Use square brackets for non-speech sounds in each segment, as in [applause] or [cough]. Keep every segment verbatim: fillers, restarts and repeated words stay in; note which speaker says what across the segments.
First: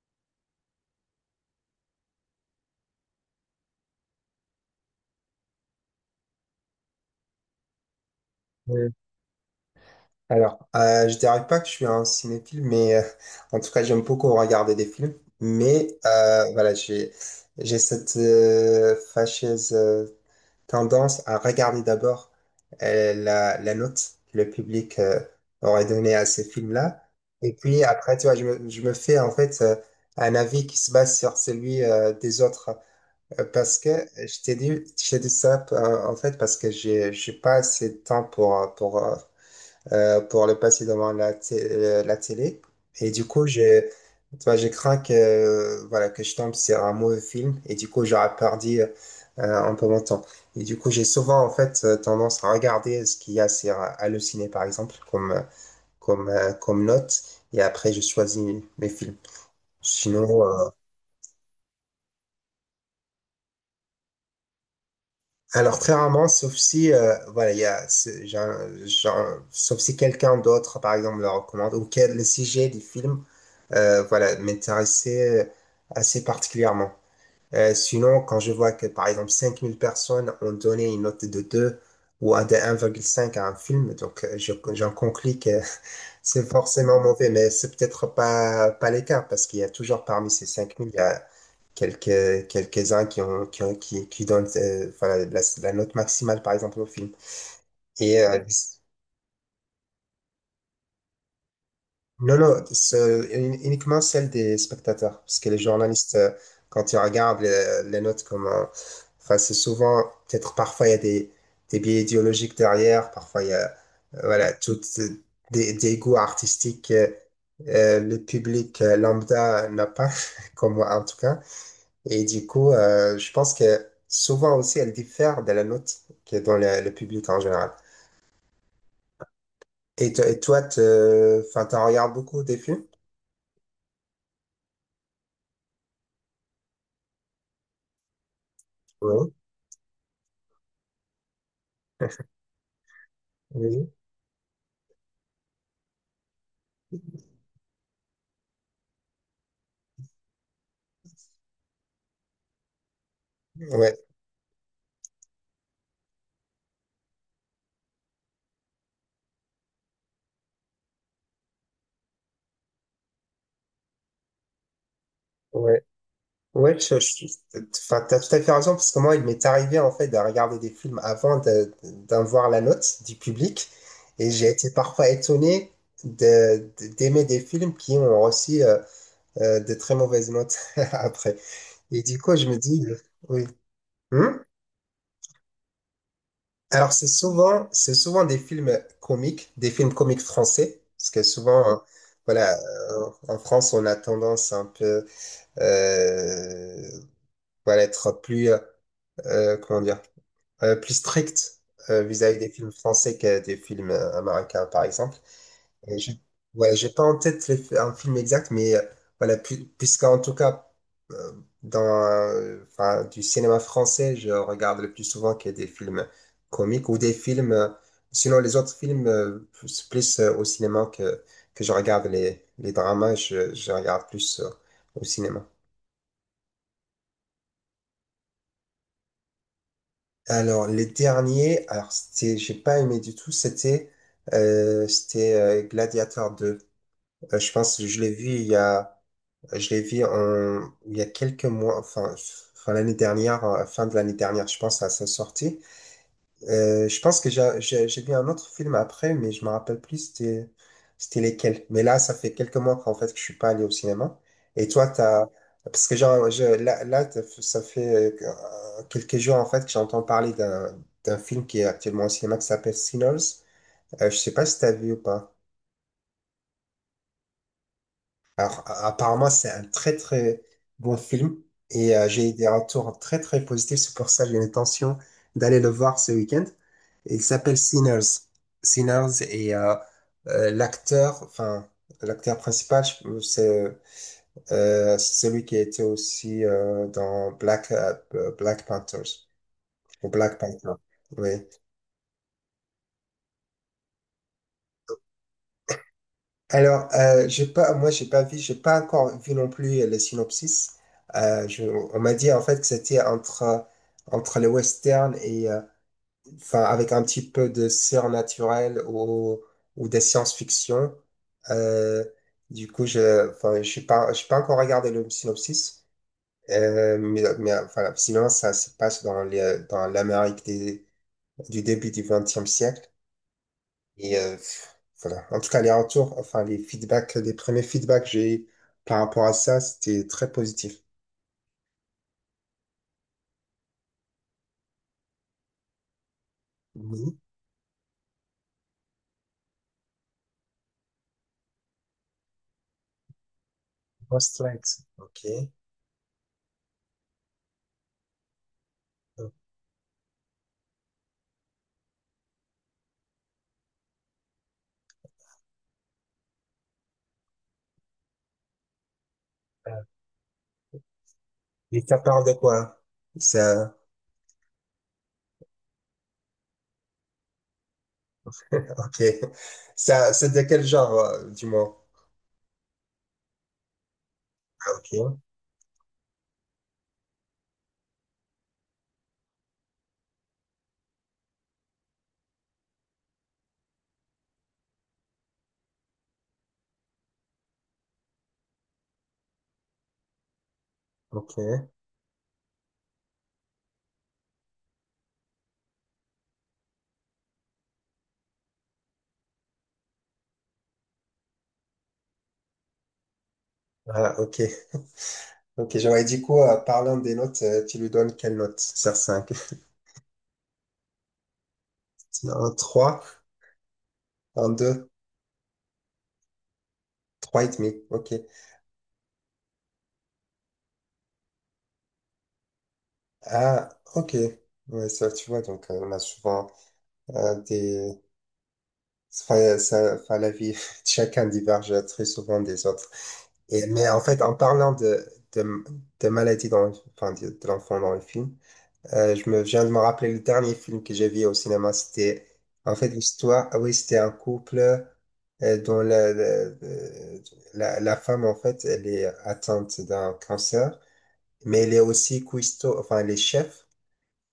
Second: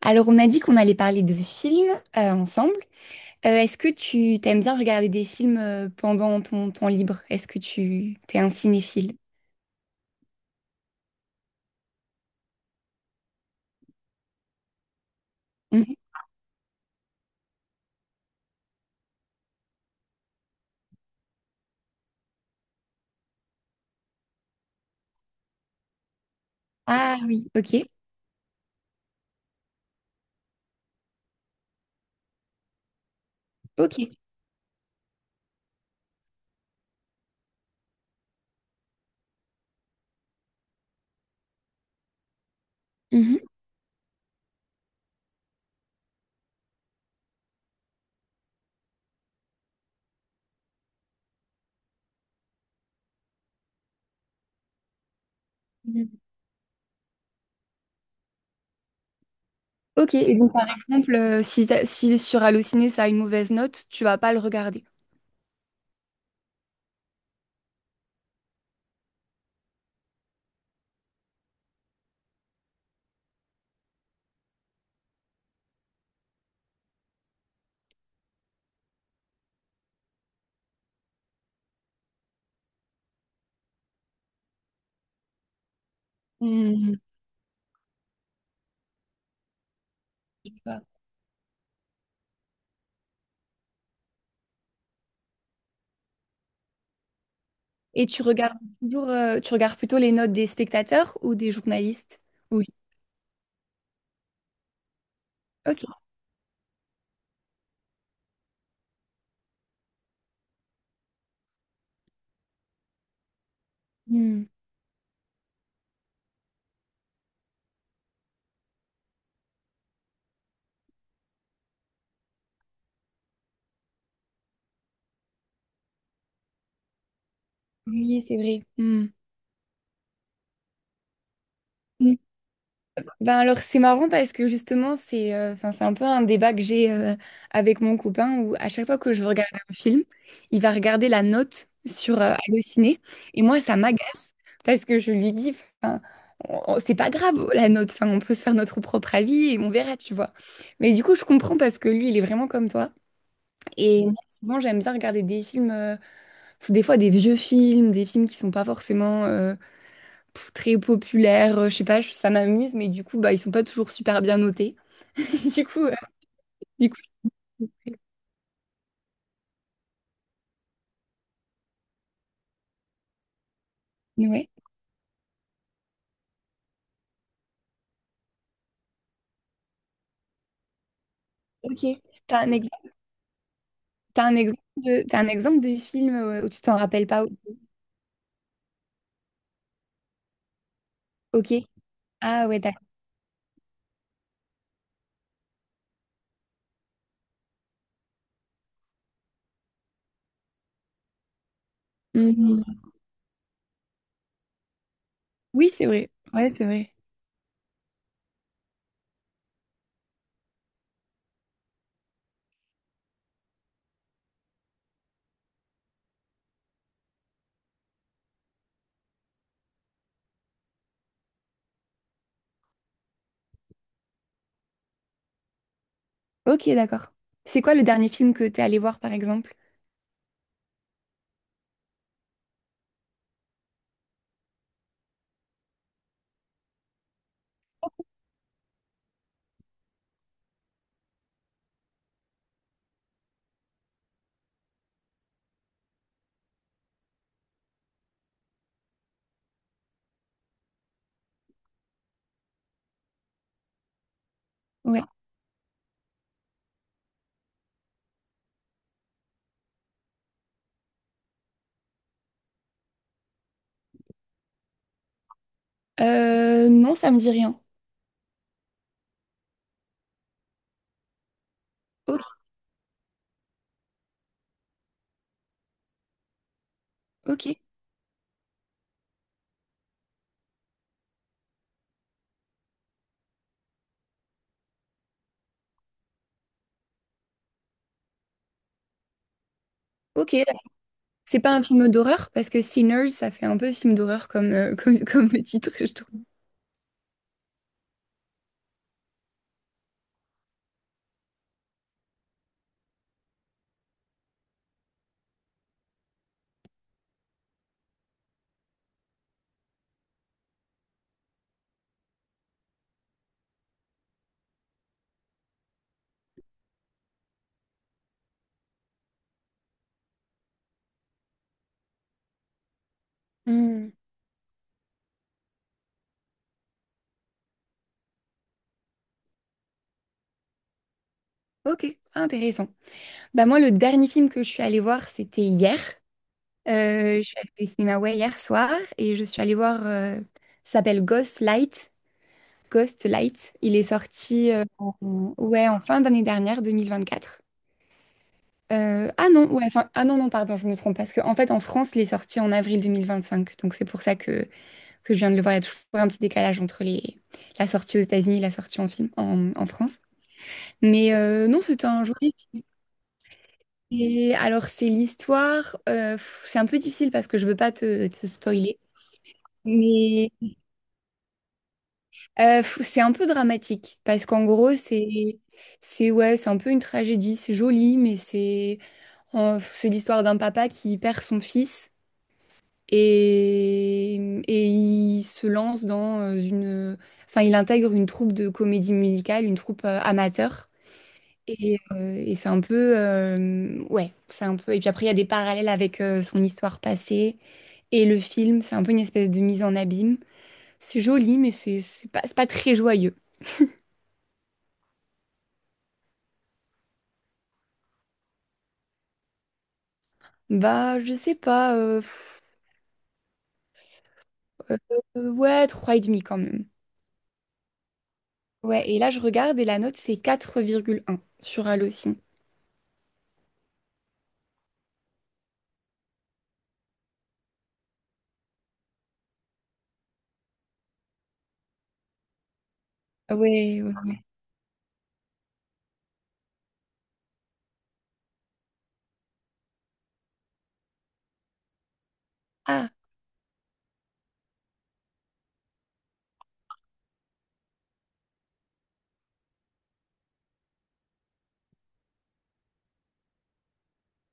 Speaker 1: Alors, on a dit qu'on allait parler de films euh, ensemble. Euh, est-ce que tu t'aimes bien regarder des films euh, pendant ton temps libre? Est-ce que tu t'es un
Speaker 2: Et
Speaker 1: cinéphile?
Speaker 2: alors, euh, je dirais pas que je suis un cinéphile, mais euh, en tout cas, j'aime beaucoup regarder des films. Mais
Speaker 1: Mhm.
Speaker 2: euh, voilà, j'ai j'ai cette euh, fâcheuse euh, tendance à regarder d'abord euh, la, la note que le public euh, aurait donnée à ces films-là.
Speaker 1: Ah oui,
Speaker 2: Et puis
Speaker 1: ok,
Speaker 2: après, tu vois, je me, je me fais en fait euh, un avis qui se base sur celui euh, des autres. Euh, parce que
Speaker 1: ok.
Speaker 2: je t'ai dit, je t'ai dit ça euh, en fait parce que j'ai j'ai pas assez de temps pour, euh, pour, euh, euh, pour le passer devant la, té- euh, la télé. Et du
Speaker 1: Mhm.
Speaker 2: coup, je, tu vois, je crains que, euh, voilà, que je tombe sur un mauvais film et du coup, j'aurais perdu euh, un peu mon temps. Et du coup, j'ai souvent, en fait, euh, tendance à regarder ce qu'il y a sur euh, Allociné, par exemple, comme, euh,
Speaker 1: Mhm.
Speaker 2: comme, euh, comme note. Et après, je choisis mes films.
Speaker 1: Ok, et
Speaker 2: Sinon,
Speaker 1: donc par
Speaker 2: euh,
Speaker 1: exemple, euh, si, t'as- si sur Allociné ça a une mauvaise note, tu vas pas le regarder.
Speaker 2: alors très rarement, sauf si euh, voilà, il y a, c'est- j'ai un- j'ai un- sauf si quelqu'un d'autre, par exemple, le recommande ou quel le sujet du film, euh, voilà, m'intéressait euh, assez particulièrement. Euh, sinon, quand je vois que par exemple cinq mille personnes ont donné une note de deux ou un de un virgule cinq à un film, donc euh, je- j'en conclus que [laughs] c'est
Speaker 1: Mhm.
Speaker 2: forcément mauvais, mais c'est peut-être pas pas l'écart parce qu'il y a toujours parmi ces cinq mille, quelques, quelques-uns qui ont, qui ont- qui, qui donnent, euh, voilà, la, la note maximale, par exemple, au film.
Speaker 1: Et
Speaker 2: Et,
Speaker 1: tu
Speaker 2: euh,
Speaker 1: regardes toujours, euh, tu regardes plutôt les notes des spectateurs ou des journalistes?
Speaker 2: non, non,
Speaker 1: Oui.
Speaker 2: ce- un- uniquement celle des spectateurs, parce que les
Speaker 1: Ok.
Speaker 2: journalistes, euh, quand ils regardent les, les notes comme, un- enfin, c'est souvent, peut-être parfois il y a des, des biais idéologiques derrière, parfois il y a, euh,
Speaker 1: Mhm.
Speaker 2: voilà, toutes euh, des, des goûts artistiques, euh, euh, le public euh, lambda n'a pas, [laughs] comme moi en tout cas. Et du coup, euh, je pense que souvent aussi, elle diffère de la note qui est dans le, le public en général.
Speaker 1: Oui, c'est vrai. Mhm.
Speaker 2: Et, to- et toi, te, enfin, t'en regardes beaucoup des films?
Speaker 1: Ben alors c'est marrant parce que justement c'est euh, enfin c'est un peu un débat que j'ai euh, avec mon copain où à chaque fois que je veux
Speaker 2: Oui.
Speaker 1: regarder un film, il va regarder la note sur euh, Allociné et moi ça
Speaker 2: Oui.
Speaker 1: m'agace parce que je lui dis enfin on- on- c'est pas grave la note, enfin on peut se faire notre propre avis et on verra, tu vois. Mais du coup je comprends parce que lui il est vraiment comme toi
Speaker 2: Ouais,
Speaker 1: et moi souvent j'aime bien regarder des films euh, des fois des vieux films, des films qui sont pas forcément euh, pff, très populaires, euh, je sais pas, je- ça m'amuse, mais du coup, bah, ils sont pas toujours super bien notés. [laughs] Du
Speaker 2: ouais.
Speaker 1: coup, euh,
Speaker 2: Ouais,
Speaker 1: du coup,
Speaker 2: je, je, enfin, t'as tout à fait raison, parce que moi, il m'est arrivé, en fait, de regarder des films avant de, d'en voir la note du public. Et j'ai
Speaker 1: ouais.
Speaker 2: été parfois étonné de, de- d'aimer des films qui ont reçu euh, euh, de très mauvaises notes [laughs] après.
Speaker 1: Ok.
Speaker 2: Et du coup,
Speaker 1: T'as
Speaker 2: je
Speaker 1: un
Speaker 2: me dis,
Speaker 1: exemple,
Speaker 2: euh, oui.
Speaker 1: t'as un
Speaker 2: Hmm.
Speaker 1: exemple de, t'as un exemple de film euh, où tu t'en
Speaker 2: Alors,
Speaker 1: rappelles
Speaker 2: c'est
Speaker 1: pas? Ou-
Speaker 2: souvent, c'est souvent des films comiques, des films comiques français, parce que
Speaker 1: Ok.
Speaker 2: souvent, euh,
Speaker 1: Ah
Speaker 2: voilà,
Speaker 1: ouais, d'accord.
Speaker 2: euh, en France, on a tendance un peu, euh, voilà, être plus, euh, comment dire, euh, plus strict euh, vis-à-vis des films
Speaker 1: Mhm.
Speaker 2: français que des films euh, américains, par exemple.
Speaker 1: Oui, c'est
Speaker 2: Et
Speaker 1: vrai.
Speaker 2: je,
Speaker 1: Ouais, c'est
Speaker 2: ouais, j'ai
Speaker 1: vrai.
Speaker 2: pas en tête le f- un film exact, mais euh, voilà, pu- puisqu'en tout cas, euh, dans euh, enfin, du cinéma français, je regarde le plus souvent que des films comiques ou des films, euh, sinon les autres films, euh, plus, plus, euh, au cinéma que, que je regarde les, les dramas, je, je regarde plus euh, au cinéma.
Speaker 1: Ok, d'accord. C'est quoi le dernier film que t'es allé voir, par exemple?
Speaker 2: Alors, les derniers, alors c'était, j'ai pas aimé du tout, c'était euh, c'était euh, Gladiator deux. Euh, je pense que je l'ai vu il y a Je l'ai vu en- il y a quelques mois, enfin, enfin l'année dernière, euh, fin de l'année dernière, je pense, à sa sortie. Euh, je pense que j'ai j'ai- j'ai vu un autre film après, mais je me rappelle plus c'était c'était lesquels. Mais là, ça fait quelques mois qu'en fait que je suis pas allé au cinéma. Et toi,
Speaker 1: Ouais.
Speaker 2: t'as, parce que genre, je, là, là, t'as- ça fait euh, quelques jours en fait que j'entends parler d'un d'un film qui est actuellement au cinéma qui s'appelle Sinners. Euh, je sais pas si t'as vu ou pas.
Speaker 1: Euh, non, ça me dit rien.
Speaker 2: Alors, a- apparemment, c'est un très très bon film et euh, j'ai eu
Speaker 1: Ok,
Speaker 2: des retours très très positifs. C'est pour ça que j'ai l'intention d'aller le voir ce week-end. Il
Speaker 1: ok.
Speaker 2: s'appelle Sinners. Sinners et euh, euh, l'acteur, enfin, l'acteur principal, je- c'est euh, celui qui était aussi euh, dans Black, euh, Black Panthers ou
Speaker 1: Ok,
Speaker 2: Black Panther. Oui.
Speaker 1: c'est pas un film d'horreur parce que Sinners, ça fait un peu film d'horreur comme, euh, [laughs] comme, comme titre, je trouve.
Speaker 2: Alors, euh, j'ai pas, moi, j'ai pas vu, j'ai pas encore vu non plus le synopsis. Euh, je, on m'a dit en fait que c'était entre entre le western et euh, enfin avec un petit peu de surnaturel ou ou des science-fiction. Euh, du coup, je, enfin, je suis pas, je suis pas encore regardé le synopsis. Euh, mais, mais enfin, sinon, ça se passe dans les, dans l'Amérique des- du début du vingtième siècle.
Speaker 1: Hmm.
Speaker 2: Et euh, voilà. En tout cas, les retours, enfin, les feedbacks, les premiers feedbacks que j'ai eu par rapport à ça, c'était très positif.
Speaker 1: Ok, intéressant. Bah moi, le dernier film que je suis allée voir, c'était hier.
Speaker 2: Oui,
Speaker 1: Euh, je suis allée au cinéma ouais, hier soir et je suis allée voir, euh, ça s'appelle Ghost Light. Ghost Light. Il est sorti euh,
Speaker 2: post-flight.
Speaker 1: en,
Speaker 2: OK.
Speaker 1: ouais, en fin d'année dernière, deux mille vingt-quatre. Euh, ah
Speaker 2: Donc,
Speaker 1: non, ouais, enfin, ah non, non, pardon, je me trompe parce qu'en fait, en France, il est sorti en avril deux mille vingt-cinq. Donc c'est pour ça que, que je viens de le voir. Il y a toujours un petit décalage entre les, la sortie aux États-Unis et la sortie en film en, en
Speaker 2: euh,
Speaker 1: France. Mais euh, non,
Speaker 2: et
Speaker 1: c'était
Speaker 2: ça
Speaker 1: un
Speaker 2: parle de
Speaker 1: joli.
Speaker 2: quoi? Ça,
Speaker 1: Et alors, c'est l'histoire. euh, pff, c'est un peu difficile parce que je veux pas te, te spoiler.
Speaker 2: OK. Ça,
Speaker 1: Mais
Speaker 2: c'est de quel genre, euh, du moins?
Speaker 1: euh, pff, c'est un peu dramatique parce qu'en
Speaker 2: Ah,
Speaker 1: gros,
Speaker 2: OK.
Speaker 1: c'est c'est ouais, c'est un peu une tragédie. C'est joli, mais c'est euh, c'est l'histoire d'un papa qui perd son fils et et il se lance dans euh, une. Enfin, il intègre une troupe de comédie musicale, une troupe euh, amateur.
Speaker 2: OK.
Speaker 1: Et, euh, et c'est un peu, euh, ouais, c'est un peu. Et puis après, il y a des parallèles avec euh, son histoire passée. Et le film, c'est un peu une espèce de mise en abîme. C'est joli, mais c'est c'est pas, c'est pas très joyeux.
Speaker 2: Ah, OK. OK. J'aurais dit quoi, euh, parlant des notes, euh, tu lui donnes quelle note sur cinq?
Speaker 1: Bah, je sais pas. euh,
Speaker 2: [laughs]
Speaker 1: pff,
Speaker 2: Un trois, un
Speaker 1: euh,
Speaker 2: deux,
Speaker 1: euh, ouais, trois virgule cinq quand même.
Speaker 2: trois virgule cinq. OK.
Speaker 1: Ouais, et là, je regarde et la note, c'est quatre virgule un sur Allociné.
Speaker 2: Ah, OK. Ouais, ça, tu vois, donc, euh, on a souvent euh, des enfin, ça, enfin, la vie, [laughs] chacun diverge très souvent des autres. Et,
Speaker 1: Ouais, ouais,
Speaker 2: mais en
Speaker 1: ouais.
Speaker 2: fait, en parlant de, de, de maladies dans, le- enfin, de, de l'enfant dans le film, euh, je me viens de me rappeler le dernier film que j'ai vu au cinéma. C'était, en fait,
Speaker 1: Ah,
Speaker 2: l'histoire, ah oui, c'était un couple euh, dont la, la, la, la femme, en fait, elle est atteinte d'un cancer, mais elle est aussi cuistot, enfin, elle est chef.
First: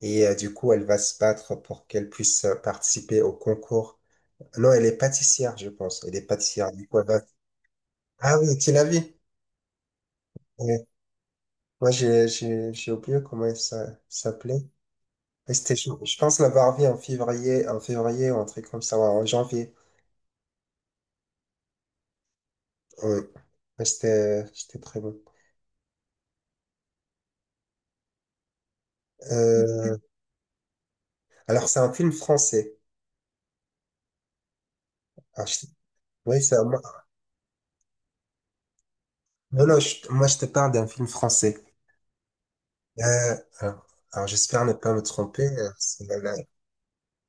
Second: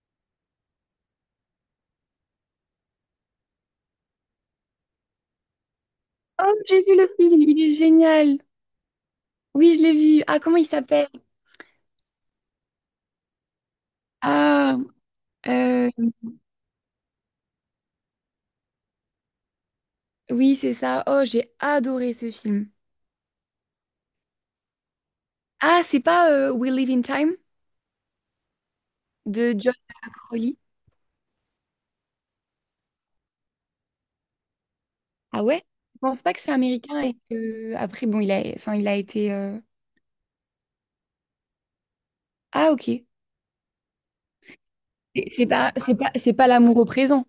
Speaker 2: Et euh, du coup, elle va se battre pour qu'elle puisse euh, participer au concours non, elle est pâtissière, je pense. Elle est
Speaker 1: oh,
Speaker 2: pâtissière.
Speaker 1: j'ai
Speaker 2: Du
Speaker 1: vu
Speaker 2: coup, elle
Speaker 1: le
Speaker 2: va-
Speaker 1: film, il est génial.
Speaker 2: Ah oui, tu l'as vu?
Speaker 1: Oui, je l'ai vu. Ah, comment il
Speaker 2: Ouais.
Speaker 1: s'appelle?
Speaker 2: Moi, j'ai j'ai- j'ai oublié comment elle s'a- s'appelait.
Speaker 1: Ah,
Speaker 2: Mais C'était, je,
Speaker 1: euh,
Speaker 2: je pense l'avoir vu en février, en février ou un truc comme ça, ouais, en janvier.
Speaker 1: oui, c'est ça. Oh, j'ai adoré ce film.
Speaker 2: Oui. Mais C'était c'était très bon.
Speaker 1: Ah, c'est pas euh, We Live in Time de John.
Speaker 2: Euh, alors, c'est un film français.
Speaker 1: Ah
Speaker 2: Alors,
Speaker 1: ouais?
Speaker 2: je-
Speaker 1: Je pense pas que
Speaker 2: oui,
Speaker 1: c'est
Speaker 2: c'est un- moi-
Speaker 1: américain et que après bon il a enfin il a été euh,
Speaker 2: non, non, je- moi, je te parle d'un film français.
Speaker 1: Ah ok.
Speaker 2: Euh, alors, alors, j'espère ne pas me
Speaker 1: Et
Speaker 2: tromper.
Speaker 1: C'est
Speaker 2: euh,
Speaker 1: pas c'est
Speaker 2: c'est
Speaker 1: pas
Speaker 2: la-
Speaker 1: c'est
Speaker 2: la-
Speaker 1: pas l'amour au présent.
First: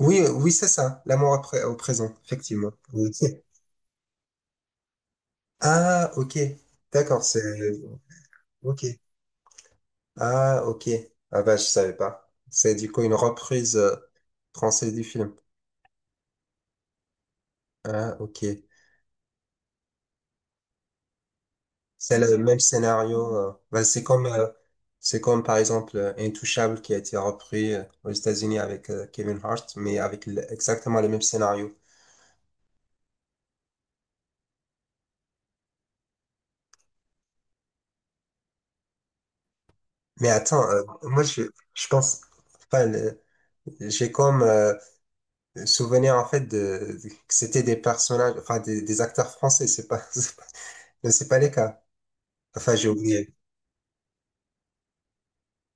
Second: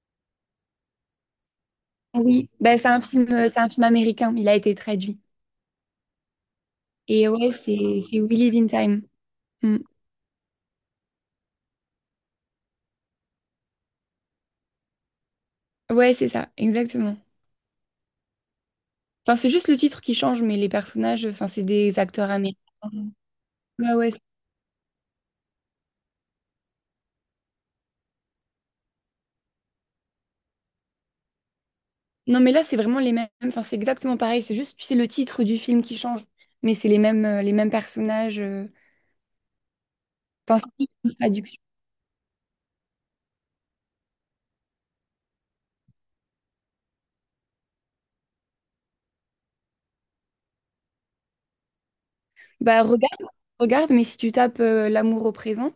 Speaker 2: Oui, oui, c'est ça. L'amour après- au présent,
Speaker 1: Oui,
Speaker 2: effectivement.
Speaker 1: bah, c'est un
Speaker 2: Oui.
Speaker 1: film
Speaker 2: [laughs]
Speaker 1: euh, c'est un film américain, il a été traduit.
Speaker 2: Ah, ok. D'accord,
Speaker 1: Et
Speaker 2: c'est...
Speaker 1: ouais, c'est c'est We Live in
Speaker 2: Ok.
Speaker 1: Time. Mm.
Speaker 2: Ah, ok. Ah bah, je savais pas. C'est du coup une reprise euh, française du film.
Speaker 1: Ouais, c'est ça, exactement.
Speaker 2: Ah, ok.
Speaker 1: Enfin, c'est juste le titre qui change mais les personnages enfin c'est des
Speaker 2: C'est
Speaker 1: acteurs
Speaker 2: le
Speaker 1: américains.
Speaker 2: même scénario. euh. Bah,
Speaker 1: Ouais,
Speaker 2: c'est
Speaker 1: ouais.
Speaker 2: comme, euh, c'est comme, par exemple, euh, Intouchable qui a été repris euh, aux États-Unis avec euh, Kevin Hart, mais avec le- exactement le même scénario.
Speaker 1: Non mais là c'est vraiment les mêmes, enfin c'est exactement pareil, c'est juste tu sais le titre du film qui change mais c'est les mêmes euh, les mêmes personnages euh.
Speaker 2: Mais
Speaker 1: Enfin,
Speaker 2: attends,
Speaker 1: c'est
Speaker 2: euh,
Speaker 1: juste une
Speaker 2: moi, je,
Speaker 1: traduction.
Speaker 2: je pense... Enfin, le- j'ai comme euh, souvenir, en fait, de, de- que c'était des personnages, enfin, des, des acteurs français. C'est pas... [laughs] c'est pas. Non, c'est pas les cas. Enfin,
Speaker 1: Bah
Speaker 2: j'ai
Speaker 1: regarde,
Speaker 2: oublié.
Speaker 1: regarde, mais si tu tapes euh, L'amour au présent,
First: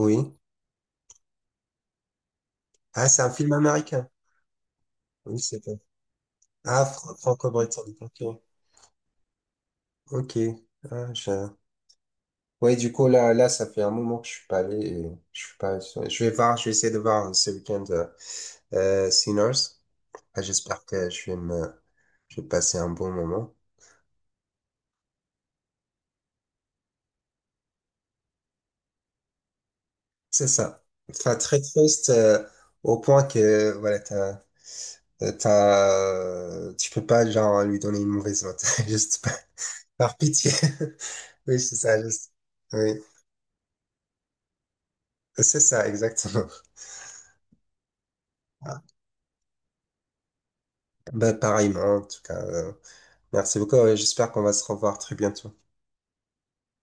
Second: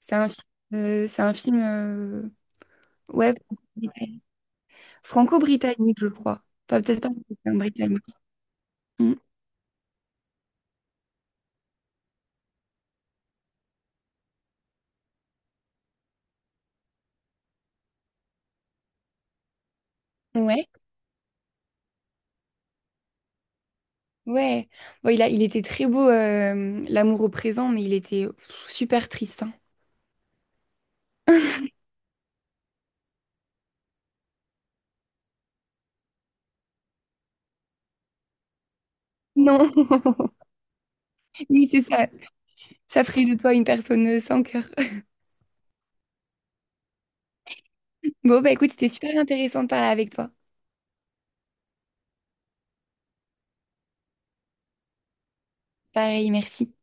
Speaker 1: c'est un, fi- euh, c'est un film euh,
Speaker 2: Ah, c'est un
Speaker 1: ouais,
Speaker 2: film américain. Oui, c'est pas.
Speaker 1: franco-britannique, je crois. Pas
Speaker 2: Ah,
Speaker 1: peut-être pas
Speaker 2: fr-
Speaker 1: mais
Speaker 2: franco-britannique.
Speaker 1: britannique.
Speaker 2: Ok.
Speaker 1: Mm.
Speaker 2: Ok. Ah, je... Ouais, du coup, là, là, ça fait un moment que je suis pas allé. Et je suis pas... Je vais voir, je vais essayer de voir euh, ce week-end euh, euh, Sinners. Ah,
Speaker 1: Ouais,
Speaker 2: j'espère que je vais me... je vais passer un bon moment.
Speaker 1: ouais. Bon, il a, il était très beau, euh, L'amour au présent, mais il était pff, super triste, hein.
Speaker 2: C'est ça. Enfin, très triste euh, au point que, voilà, t'as, t'as, tu peux pas, genre, lui donner une mauvaise note. [laughs] Juste
Speaker 1: Non.
Speaker 2: par
Speaker 1: [laughs]
Speaker 2: pitié. [laughs] Oui,
Speaker 1: Oui,
Speaker 2: c'est
Speaker 1: c'est
Speaker 2: ça. je-
Speaker 1: ça.
Speaker 2: Oui,
Speaker 1: Ça ferait de toi une personne euh, sans cœur. [laughs]
Speaker 2: c'est ça, exactement.
Speaker 1: Bon, bah écoute,
Speaker 2: Ah,
Speaker 1: c'était super intéressant de parler avec toi.
Speaker 2: bah, pareillement, en tout cas. Euh, merci beaucoup. Et j'espère qu'on va se revoir très bientôt.
Speaker 1: Pareil, merci.